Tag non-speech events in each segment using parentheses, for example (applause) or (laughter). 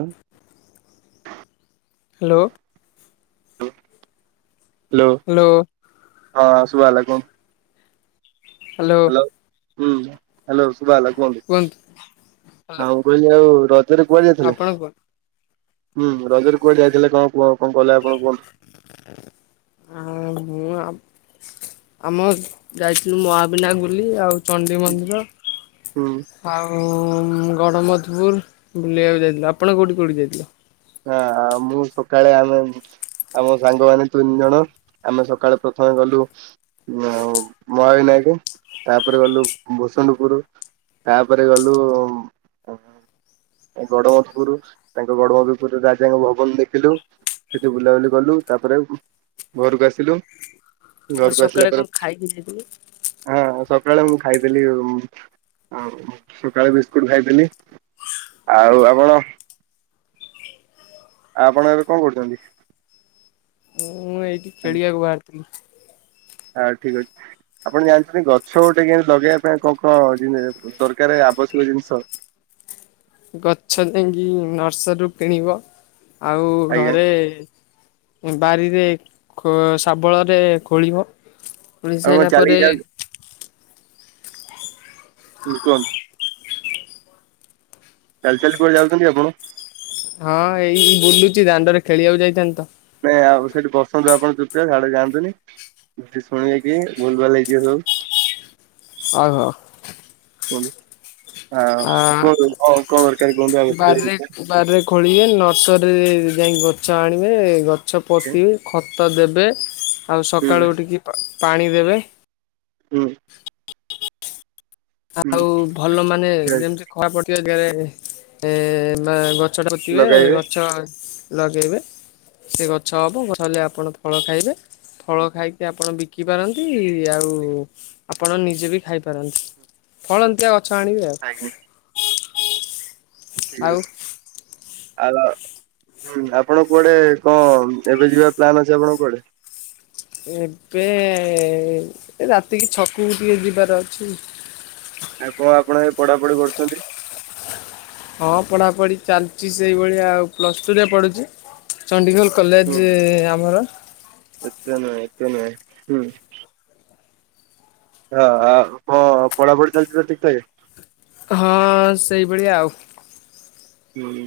ଉଁ। Hello. Hello hello ହଁ। ତୁ ହାଲୋ କୋଉନ୍ ହାଲୋ। ହୁଁ ହାଲୋ। ତୁ ହାଲୋ କୁହନ୍ତୁ। ହ୍ୟାଲୋ ଆଉ କହିଲି ଆଉ ର ତରେ କୁଆ ଯାଇଥିଲେ? ଆପଣ କୁହନ୍ତୁ। ଉଁ ରଜରେ କୁଆଡ଼େ ଯାଇଥିଲେ କଣ କୁଅ କଣ କହିଲେ ଆ ଆ ମୁଁ ଆମ୍ ଆମ ଯାଇଥିଲୁ ମହାବିନାୟକ ବୁଲି ଆଉ ଚଣ୍ଡି ମନ୍ଦିର ହୁଁ ଆଉ ଉଁ ଗଡମଧୁପୁର ବୁଲିଆକୁ ଯାଇଥିଲୁ। ଆପଣ କୋଉଠି କୋଉଠି ଯାଇଥିଲେ? ଆ ମୁଁ ସକାଳେ ଆମେ ଆମ ସାଙ୍ଗମାନେ ତିନି ଜଣ ଆମେ ସକାଳୁ ପ୍ରଥମେ ଗଲୁ ଉଁ ମହାବିନାୟକ ତାପରେ ଗଲୁ ଭୂସଣ୍ଡପୁରୁ ତାପରେ ଗଲୁ ଉଁ ଗଡମଧୁପୁର ତାଙ୍କ ଗଡମଧୁ ପୁରୁ ରାଜାଙ୍କ ଭବନ ଦେଖିଲୁ। ସେଠି ବୁଲାବୁଲି କଲୁ ତାପରେ ଘରୁକୁ ଆସିଲୁ। ଆଉ ଘରକୁ ଆସିଲା ସକାଳେ ପରେ କଁ ଖାଇକି ଯାଇଥିଲେ? ହଁ ସକାଳେ ମୁଁ ଖାଇଥିଲି ଉଁ-ଉଁ ସକାଳେ ବିସ୍କୁଟ ଖାଇଥିଲି ଆଉ ଆପଣ ଆ ଆପଣ ଏବେ କଁ କରୁଚନ୍ତି? ମୁଁ ଏଇଠି ଖେଳିବାକୁ ବାହାରିଥିନି। ଆଉ ଠିକ ଅଛି ଆପଣ ଜାଣିଚନ୍ତି ଗଛ ଗୋଟେ କେନ୍ତି ଲଗେଇବା ପାଇଁ କଁ କଁ ଯେନ୍ତି ଦରକାରେ ଆବଶ୍ୟକ ଜିନିଷ? ଗଛ ଦେଇକି ନର୍ସରୀରୁୁ କିଣିବ। ଆଉ ଆଜ୍ଞା ଘରେ ବାରିରେ ଖୋ ଶାବଳରେ ଖୋଳିବ। ଖୋଳି ଆପଣ କଣ ସାଇଲା ଚାଲିକି ପରେ ଯାଉ ଉଁ କନ୍ ଚାଲି ଚାଲି କୁଆଡ଼େ ଯାଉଛନ୍ତି ଆପଣ? ହଁ ଏଇ ବୁଲୁଚି ଦାଣ୍ଡରେ ଖେଳିବାକୁ ଯାଇଥାନ୍ତି ତ। ନାଇଁ ଆଉ ସେଠି ବସନ୍ତୁ ଆପଣ ଚୁପଚାପ୍ ହ୍ୟାଡେ ଯାଆନ୍ତୁନି। ହେଠି ଶୁଣିବେ କିଏ ଭୁଲ୍ ଭାଲ୍ ହେଇଯିବ ସବୁ। ଆଉ ହୋ। ଟୁଣି ଆ କଣ କଣ ଦରକାର କୁହନ୍ତୁ ଆବଶ୍ୟକ ବାରିରେ ଜିନିଷ ବାରିରେ ଖୋଳିବେ ନର୍ସରୀରେ ଯାଇକି ଗଛ ଆଣିବେ ଗଛ ଗଛ ପୋତିକି ଖତ ଖତ ଦେବେ ଆଉ ହୁଁ ସକାଳୁ ଉଠିକି ପା ପାଣି ଦେବେ ହୁଁ। ହୁଁ ଆଉ ଭଲ ମାନେ ଠିକ ଯେମିତି ଅଛି ଖରା ପଡିଥିବା ଆଜି କାଳେ ଏ ନା ଗ ଗଛ ଟା ପୋତିିବେ ଲଗାଇବେ ଗଛ ଲଗେଇବେ ସେ ଗଛ ହବ ଗଛ ହେଲେ ଆପଣ ଫଳ ଖାଇବେ ଫଳ ଖାଇକି ଆପଣ ବିକି ପାରନ୍ତି ଆଉ ଆପଣ ନିଜେ ବି ଖାଇପାରନ୍ତି। ଫଳନ୍ତିଆ ଗଛ ଗଛ ଆଣିବେ ଆଉ। ଠିକ୍ ଆଉ ଅଛି। ଆଉ ହୁଁ ଆପଣ କୁଆଡେ କଣ ଏବେ ଯିବା ପ୍ଲାନ୍ ଅଛି ଆପଣଙ୍କର କୁଆଡେ? ଏବେ ରାତିକି ଛକକୁ ଟିକେ ଯିବାର ଅଛି। ଆଉ କଣ ଆପଣ ଏବେ ପଢା ପଢି କରୁଛନ୍ତି? ହଁ ପଢାପଢି ଚାଲିଛି ସେଇଭଳିଆ ଆଉ ପ୍ଲସ୍ ଟୁ ରେ ପଢୁଛି ଚଣ୍ଡିଖୋଲ କଲେଜ୍ ହୁଁ ଆମର। ଏତେ ନୁହେଁ ଏତେ ନୁହେଁ ହୁଁ। ହଁ ଆ ହଁ ପଢା ପଢି ଚାଲିଛି ତ ଠିକ୍ ଠାକ୍। ହଁ ସେଇଭଳିଆ ଆଉ। ହୁଁ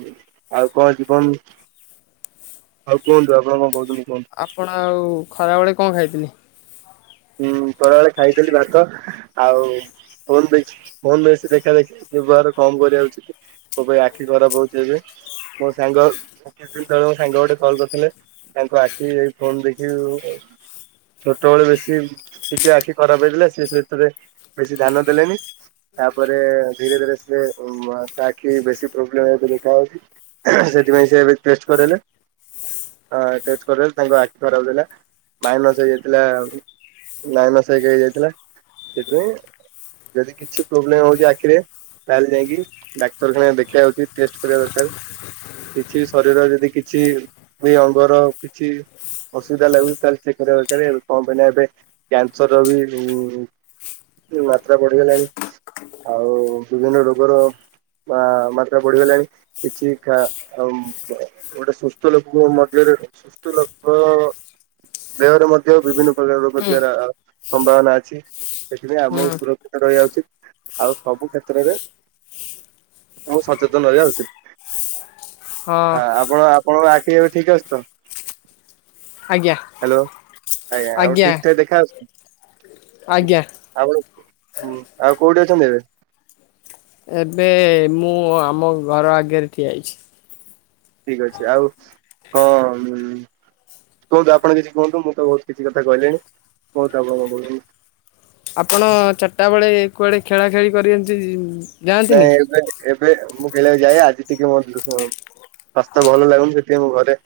ଆଉ କଣ ଜୀବନ ଆଉ କୁହନ୍ତୁ ଆପଣ କଣ କହୁଛନ୍ତି। କୁହନ୍ତୁ? ଆପଣ ଆଉ ଖରାବେଳେ କଣ ଖାଇଥିଲେ? ହୁଁ। ଖରାବେଳେ ଖାଇଥିଲି ଭାତ ଆଉ ଫୋନ୍ ଦେଖି ଫୋନ୍ ବେଶୀ ଦେଖା ଦେଖି ବ୍ୟବହାର କମ୍ କରିବା ଉଚିତ୍ ମୋବାଇଲରେ ଆଖି ଖରାପ ହଉଛି ଏବେ ମୋ ସାଙ୍ଗ କିଛି ଦିନ ତଳେ ମୋ ସାଙ୍ଗ ଗୋଟେ କଲ୍ କରିଥିଲେ ତାଙ୍କ ଆଖି ଏ ଫୋନ୍ ଦେଖି ଛୋଟବେଳେ ବେଶୀ ସି ଟିକିଏ ଆଖି ଖରାପ ହେଇଥିଲା ସିଏ ସେଥିରେ ବେଶୀ ଧ୍ୟାନ ଦେଲେନି ତାପରେ ଧୀରେ ଧୀରେ ସିଏ ତା ଆଖି ବେଶୀ ପ୍ରୋବ୍ଲେମ୍ ହେଇ ଦେଖା ହେଉଛି ସେଥିପାଇଁ ସିଏ ଏବେ ଟେଷ୍ଟ୍ କରେଇଲେ ଟେଷ୍ଟ୍ କରେଇଲେ ତାଙ୍କ ଆଖି ଖରାପ ଥିଲା ମାଇନସ୍ ହେଇଯାଇଥିଲା। ମାଇନସ୍ ହେଇଯାଇଥିଲା ସେଥିପାଇଁ ଯଦି କିଛି ପ୍ରୋବ୍ଲେମ୍ ହଉଛି ଆଖିରେ ତାହଲେ ଯାଇକି ଡାକ୍ତରଖାନା ଦେଖେଇବା ଉଚିତ୍ ଟେଷ୍ଟ୍ କରିବା ଦରକାର କିଛି ଶରୀର ଯଦି କିଛି ବି ଅଙ୍ଗର କିଛି ଅସୁବିଧା ଲାଗୁଛି ତାହଲେ ଚେକ୍ କରିବା ଦରକାର କମ୍ କାଇଁ ନା ଏବେ କ୍ୟାନ୍ସର ବି ମାତ୍ରା ବଢିଗଲାଣି ଆଉ ବିଭିନ୍ନ ରୋଗର ମାତ୍ରା ବଢିଗଲାଣି କିଛି ଆ ଗୋଟେ ସୁସ୍ଥ ଲୋକଙ୍କୁ ମଧ୍ୟରେ ସୁସ୍ଥ ଲୋକ ଦେହରେ ମଧ୍ୟ ବିଭିନ୍ନ ରୋଗ ହୁଁ ଥିବାର ସମ୍ଭାବନା ଅଛି ସେଥିପାଇଁ ହୁଁ ଆମକୁ ସୁରକ୍ଷିତ ରହିବା ଉଚିତ ଆଉ ସବୁ କ୍ଷେତ୍ରରେ ଆମକୁ ସଚେତନ ରହିବା ଉଚିତ। ହଁ ହାଁ ଆପଣ ଆ ଆପଣଙ୍କର ଆଖି ଏବେ ଠିକ୍ ଅଛି ତ? ଆଜ୍ଞା। ହ୍ୟାଲୋ ଆଜ୍ଞା ଆଉ ଆଜ୍ଞା ଠିକ୍ ଠାକ୍ ଦେଖାଯାଉଛି ନା? (unintelligible) ଆଜ୍ଞା। ହୁଁ ଆଉ କୋଉଠି ଅଛନ୍ତି ଏବେ? ଏବେ ମୁଁ ଆମ ଘର ଆଗରେ ଠିଆ ହେଇଛି। ଠିକ୍ ଅଛି ଆଉ ହଁ କୁହନ୍ତୁ ଆପଣ କିଛି କୁହନ୍ତୁ ମୁଁ ତ ବହୁତ କିଛି କଥା କହିଲିଣି କୁହନ୍ତୁ ଆପଣ କଣ କହୁଛନ୍ତି। ଆପଣ ଚାରିଟା ବେଳେ କୁଆଡ଼େ ଖେଳାଖେଳି କରନ୍ତି । ନାଇଁ ଏବେ ଏବେ ମୁଁ ଖେଳିବାକୁ ଯାଏ ଆଜି ଟିକେ ମୋ ଦେହ ସ୍ୱାସ୍ଥ୍ୟ ଭଲ ଲାଗୁନି ସେଥିପାଇଁ ମୁଁ ଘରେ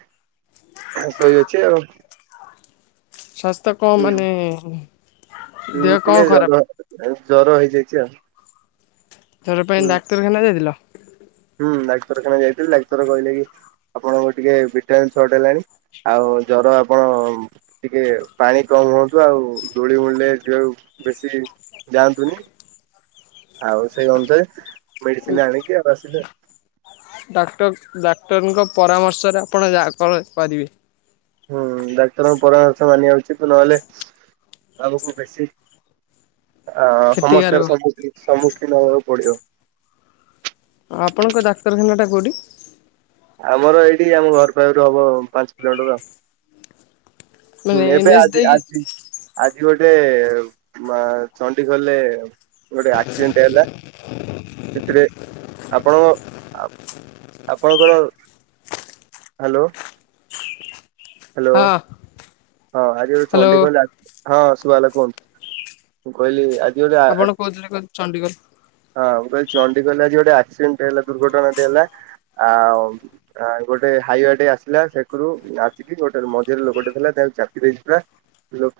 ଶୋଇଅଛି ଆଉ। ସ୍ୱାସ୍ଥ୍ୟ କଣ ହୁଁ ମାନେ ଦେହ ହୁଁ କଣ ଟିକେ ଖରାପ? ଜର ଜର ହେଇଯାଇଛି। ଆଛା। ଜର ପାଇଁ ଡାକ୍ତରଖାନା ଯାଇଥିଲ? ହୁଁ ଡାକ୍ତରଖାନା ଯାଇଥିଲି ଡାକ୍ତର କହିଲେ କି ଆପଣଙ୍କର ଟିକେ ଭିଟାମନ୍ ସଟ ହେଲାଣି ଆଉ ଜର ଆପଣ ଟିକେ ପାଣି କମ ହୁଅନ୍ତୁ ଆଉ ଧୂଳି ମୂଳିରେ ବେଶୀ ଯାଆନ୍ତୁନି ଆଉ ସେଇ ଅନୁସାରେ ମେଡିସିନ ଆଣିକି ଆସିଲୁ ଆଉ ଡାକ୍ତର ଡାକ୍ତରଙ୍କ ପରାମର୍ଶରେ ଆପଣ ଯା କଣ କରିବେ। ହୁଁ ଡାକ୍ତରଙ୍କ ପରାମର୍ଶ ମାନିବା ଉଚିତ ନହେଲେ ଆମକୁ ବେଶୀ ଅ କ୍ଷତିକାରକ। ସମସ୍ୟାର ସବୁକିଛି ସମ୍ମୁଖୀନ ପଡ଼ିବ। ଆପଣଙ୍କ ଡାକ୍ତରଖାନାଟା କଉଠି? ଆମର ଏଇଠି ଆମ ଘର ପାଖରୁ ହବ ପାଞ୍ଚ କିଲୋମିଟର ଆଉ। ମାନେ ମେ ଏନ୍ ବି ଏଚ୍ ଆଜି ଦେଇକି ଆଜି ଆଜି ଗୋଟେ ମା ଚଣ୍ଡି ଗଲେରେ ଗୋଟେ ଆକ୍ସିଡେଣ୍ଟ ହେଲା। ସେଥିରେ ଆପଣଙ୍କ ଆପ ଆପଣଙ୍କର ହ୍ୟାଲୋ। ହ୍ୟାଲୋ ହଁ। ହଁ ଆଜି ଗୋଟେ ହ୍ୟାଲୋ ଚଣ୍ଡୀଖେଲ ହଁ ଶୁଭାଗଲା କୁହ ମୁ କହିଲି ଆଜି (inaudible) ଆପଣ କହୁଥିଲେ କ ଚଣ୍ଡିଖୋଲ ଆଉ। ଚଣ୍ଡିଗଲାଜି ଗୋଟେ ଆକ୍ସିଡେଣ୍ଟ ହେଲା ଦୁର୍ଘଟଣା େ ହେଲା ଆଉ ଗୋଟେ ହାଇୱେ ଟ ଆସିଲା ସେଥିରୁ ଗୋଟେ ମଝିରେ ଲୋକ ଟେ ଥିଲା ଦେନ୍ ଚାପି ଦେଇଥିଲା ସେ ଲୋକ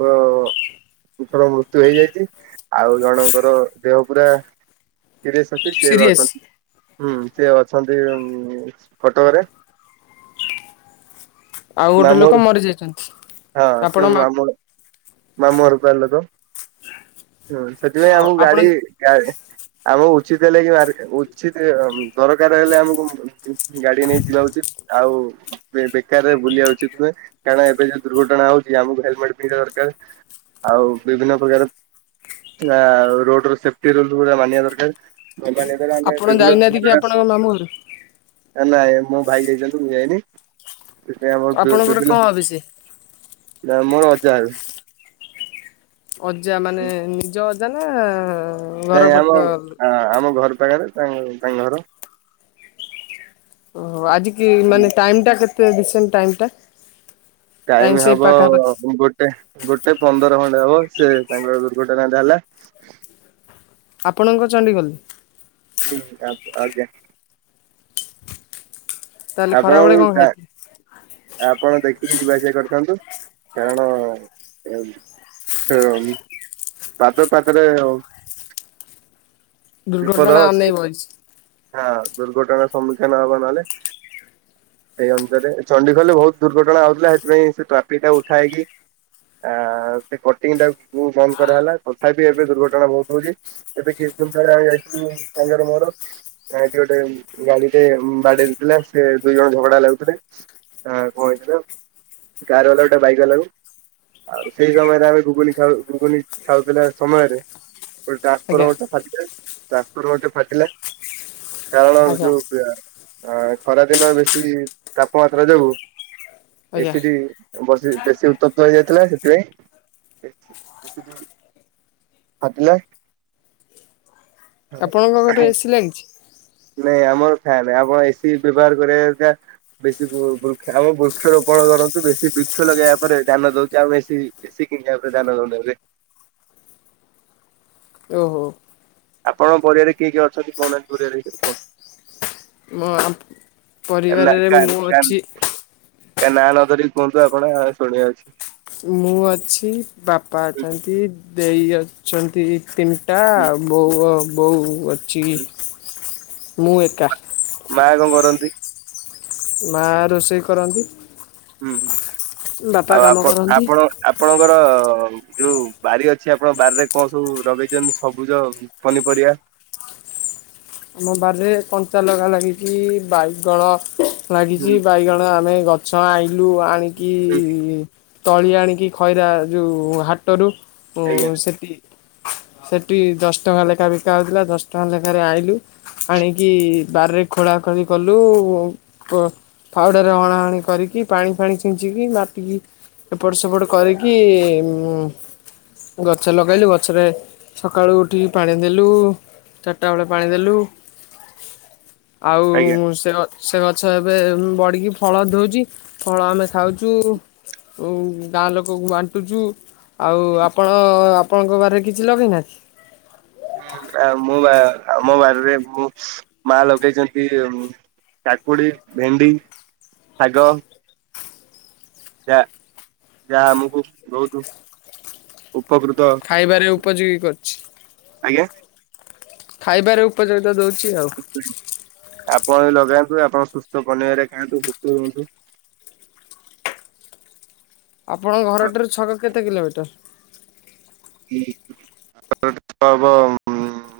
ଲୋକର ମୃତ୍ୟୁ ହେଇଯାଇଛି ଆଉ ଜଣଙ୍କର ଦେହ ପୁରା ସିରିସେ ଅଛି ଏବେ ସିରିଏସ୍ ଅଛତ୍ନି। ହୁଁ ସିଏ ଅଛନ୍ତି ହୁଁ କଟକରେ। ଆଉ ଗୋଟେ ମାମୁଁ ଘର ଲୋକ ମରି ଯାଇଛନ୍ତି। ହଁ ସେ ମାମୁ ମାମୁର୍ (unintelligible) ହୁଁ ସେଥିପାଇଁ ହଁ ଆମକୁ ଆପଣ ଗାଡି ଗାଡ। ଆଉ ଉଚିତ୍ ହେଲେ କି ଉଚିତ ଦରକାର ହେଲେ ଆମକୁ ଗାଡି ନେଇ ଯିବା ଉଚିତ ଆଉ ବେ ବେକାରରେ ବୁଲିବା ଉଚିତ ନୁହେଁ କାରଣ ଏବେ ଯଦି ଦୁର୍ଘଟଣା ହଉଛି ଆମକୁ ହେଲମେଟ ପିନ୍ଧିବା ଦରକାର ଆଉ ବିଭିନ୍ନ ପ୍ରକାର ରୋଡ ର ସେ ରଲା ମାନିବା ଦରକାର। ଫୁଲବାଣୀ ଗଲେ ଆମେ ଆପଣ ବିଭିନ୍ନ ଯାଇନାହାନ୍ତି କି ହେଲା ଆପଣଙ୍କ ମାମୁଁ ଘରୁ ଆଉ ମୋ ଭାଇ ଯାଇଛନ୍ତି ମୁଁ ଯାଇନି। ସେଥିପାଇଁ ଆମର ବି ଆପଣଙ୍କର ବିଭିନ୍ନ କଣ ହେବେ ସିଏ? ମୋର ଅଜା ହେବେ। ଅଜା ମାନେ ନିଜ ଅ ଅଜା ନା ଘର ନାଇଁ ପାଖ ଆମ ଆମ ଘର ପାଖରେ ତା (unintelligible) ତାଙ୍କ ଘର । ଓହୋ ଆଜିିକ କି ମାନେ ଟାଇମ ଟା କେତେ? (inaudible) ଟାଇମ୍ ଟା? ଟାଇମ ସେଇ ହବ ପାଖାପାଖି ଗୋଟେ। ଗୋଟେ ପନ୍ଦର ଖଣ୍ଡେ ହବ, ସେ ତାଙ୍କର ଦୁର୍ଘଟଣାଟା ହେଲା। ଆପଣଙ୍କ ଚଣ୍ଡିଖୋଲ? (unintelligible) ହୁଁ। ଆପ ଆଜ୍ଞା। ତାହେଲେ ଆପଣ ଖରାବେଳେ କଣ (unintelligible) ଖାଇଥିଲେ? ଆପଣ ଦେଖି ଦେଖିକି ଯିବା ଆସିବା କରିଥାନ୍ତୁ? କାରଣ ଆ ଉମ୍ ପାଦ ପାଦରେ (unintelligible) ଦୁର୍ଘଟଣା ଅନେଇ ବଇଛି। ହଁ ଦୁର୍ଘଟଣ ସମ୍ମୁଖୀନ ହବ ନହେଲେ। ସେଇ ଅଞ୍ଚରେ ଚଣ୍ଡିଖୋଲ ରେ ବୋହୁତ ଦୁର୍ଘଟଣା ହଉଥିଲା। ସେଥିପାଇଁ ସେ ଟ୍ରାଫିକ ଟା ଉଠା ହେଇକି, ଆ ସେ କଟିଂ ଟା ବନ୍ଦ କରାହେଲା। ତଥାପି ଏବେ ଦୁର୍ଘଟଣା ବହୁତ ହଉଛି। ଏବେ କିଛି ଦିନ ତଳେ ଆମେ ଯାଇଥିଲୁ ସାଙ୍ଗର ମୋର। ଆ ଏଇଠି ଗୋଟେ ଗାଡିଟେ ବାଡେଇ ଦେଇଥିଲା। ସେ ଦୁଇ ଜଣ ଝଗଡା ଲାଗୁଥିଲେ। କଣ ହେଇଥିଲା? କାର ବାଲା ଗୋଟେ ବାଇକ ବାଲାକୁ ଆଉ ସେଇ ସମୟରେ ଆମେ ଘୁଗୁନି ଖାଉ, ଘୁଗୁନି ଖାଉଥିଲା ସମୟରେ ଟ୍ରାନ୍ସଫର୍ମର ଆଜ୍ଞା। (unintelligible) ଟ୍ରାନ୍ସଫର୍ମର ଗୋଟେ ଫାଟିଲା। କାରଣ ବି ଆଜ୍ଞା। ଯୋଉ (unintelligible) ହ ଖରା ଦିନ ବେଶୀ ତାପମାତ୍ରା ଯୋଗୁଁ ଆଜ୍ଞା। ଏସିଡି ବସି ବେଶୀ ଉତ୍ତପ୍ତ ହେଇଯାଇଥିଲା। ସେଥିପାଇଁ (unintelligible) ଫାଟିଲା- ଆପଣଙ୍କ ଘରେ ଏସିି ଲାଗିଛି? ନାଇଁ ଆମର ଫ୍ୟାନ୍ ଆମ ଏସିି ବ୍ୟବହାର କରିବା (unintelligible) ବେଶୀ ବୃକ୍ଷ ଆମ ବୃକ୍ଷରୋପଣ କରନ୍ତୁ। ବେଶୀ ବୃକ୍ଷ ଲଗେଇବା ପରେ ଧ୍ୟାନ ଦଉଛି। ଆମେ ଏସି ଏସିି କିଣିବା ପରେ ଧ୍ୟାନ ଦଉନୁ ଏବେ। ଓହୋ। ଆପଣଙ୍କ ପରିବାର କିଏ କିଏ ଅଛନ୍ତି କହୁନାହାନ୍ତି ପରିବାର ଭିତରେ କୁହନ୍ତୁ? ମୋ ପରିବାରରେ ମୁଁ ଅଛି କାହା ନାଆ ନ ଧରିକି କୁହନ୍ତୁ ଆପଣ ଶୁଣିବା (unintelligible) ଅଛି। ମୁଁ ଅଛି ବାପା ଅଛନ୍ତି ଦେଇ ଅଛନ୍ତି ତିନିଟା ବୋଉ ଆ ବୋଉ ଅଛି। ଛି ମୁଁ ଏକା ମା କଣ କରନ୍ତି? ମା ରୋଷେଇ କରନ୍ତି। ହୁଁ ବାପା ଆଉ କାମ ଆପଣ କରନ୍ତି। ଆପଣ ଆପଣଙ୍କର ହ ଯୋଉ ବାରି ଅଛି ଆପଣଙ୍କ ବାରିରେ କଣ ସବୁ ଲଗେଇଛନ୍ତି ସବୁଜ ପନିପରିବା? ଆମ ବାରିରେ କଞ୍ଚା ଲଗା ଲାଗିଛି ବାଇଗଣ ଲାଗିଛି ହୁଁ ବାଇଗଣ ଆମେ ଗଛ ସ ଲୁ ଆଣିକିଇ ତଳି ଆଣିକି ଖଇରା ଯେଉଁ ହାଟରୁ ଓ ଆଜ୍ଞା ସେଠି ସେଠି ଦଶ ଟଙ୍କା ଲେଖା ବିକା ହଉଥିଲା ଦଶ ଟଙ୍କା ଲେଖାରେ ଆଇଲୁ ଆଣିକି ବାରିରେ ଖୋଳା ଖୋଳି କଲୁ ଫଉଡ଼ରରେ ଅଣାହଣି କରିକି ପାଣି ଫାଣି ଛିଞ୍ଚିକି ମାଟିକି ଏପଟ ସେପଟ କରିକି, ଗଛ ଲଗାଇଲୁ ଗଛରେ ସକାଳୁ ଉଠିକି ପାଣି ଦେଲୁ, ଚାରିଟା ବେଳେ ପାଣି ଦେଲୁ ଆଉ ଆଜ୍ଞା ମୁଁ ସେ ସେ ଗଛ ଏବେ ବଢିକି ଫଳ ଧଉଛି, ଫଳ ଆମେ ଖାଉଛୁ, ଗାଁ ଲୋକକୁ ବାଣ୍ଟୁଛୁ। ଆଉ ଆପଣ ଆପ ଆପଣଙ୍କ ବାରିରେ କିଛି ଲଗେଇନା କି? ହଁ ମୁଁ ବା ଆମ ବାରରେ ମୁଁ ମା ଲଗେଇଛନ୍ତି। କାକୁଡି ଭେଣ୍ଡି ଶାଗ ଯା ଯାହା ଆମକୁ ବହୁତ ଉପକୃତ ଖାଇବାରେ ଉପଯୋଗୀ କରୁଛି। ଆଜ୍ଞା ଖାଇବାରେ ଉପଯୋଗ ଆପଣ ଲଗାନ୍ତୁ। ଆପଣ ସୁସ୍ଥ ପନିପରିବା ଖାଆନ୍ତୁ ସୁସ୍ଥ ରୁହନ୍ତୁ। ଆପଣଙ୍କ ଘରଟାରୁ ଛକ କେତେ କିଲୋମିଟର? (unintelligible)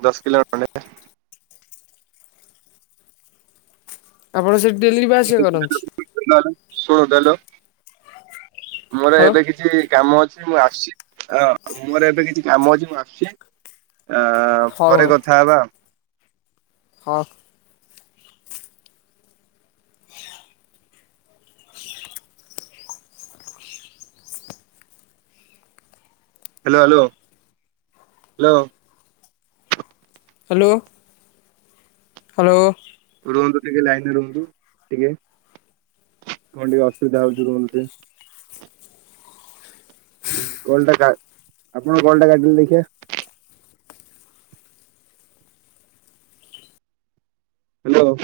ଦଶ କିଲୋ ଖଣ୍ଡେ। ଆପଣ ସେଠି ଡେଲିଯିବା ଆସିବା କରନ୍ତି। ଶୁଣନ୍ତୁ, ହାଲୋ। ମୋର ହ୍ୟାଲୋ ଏବେ କିଛି କାମ ଅଛି। ମୁଁ ଆସୁଛି ମୋର ଏବେ କିଛି କାମ ଅଛି ମୁଁ ଆସୁଛି। ଆ ପରେ କଥା ହେବା। ହଁ। Hello hello hello hello. Hello. ରୁହନ୍ତୁ ଟିକେ ଲାଇନରେ ରୁହନ୍ତୁ। ଟିକେ କଣ ଟିକେ ଅସୁବିଧା ହଉଛି ରୁହନ୍ତୁ। କଲଟା ଆପଣ କଲଟା କାଟିଲେ ଦେଖିବା ହାଲୋ।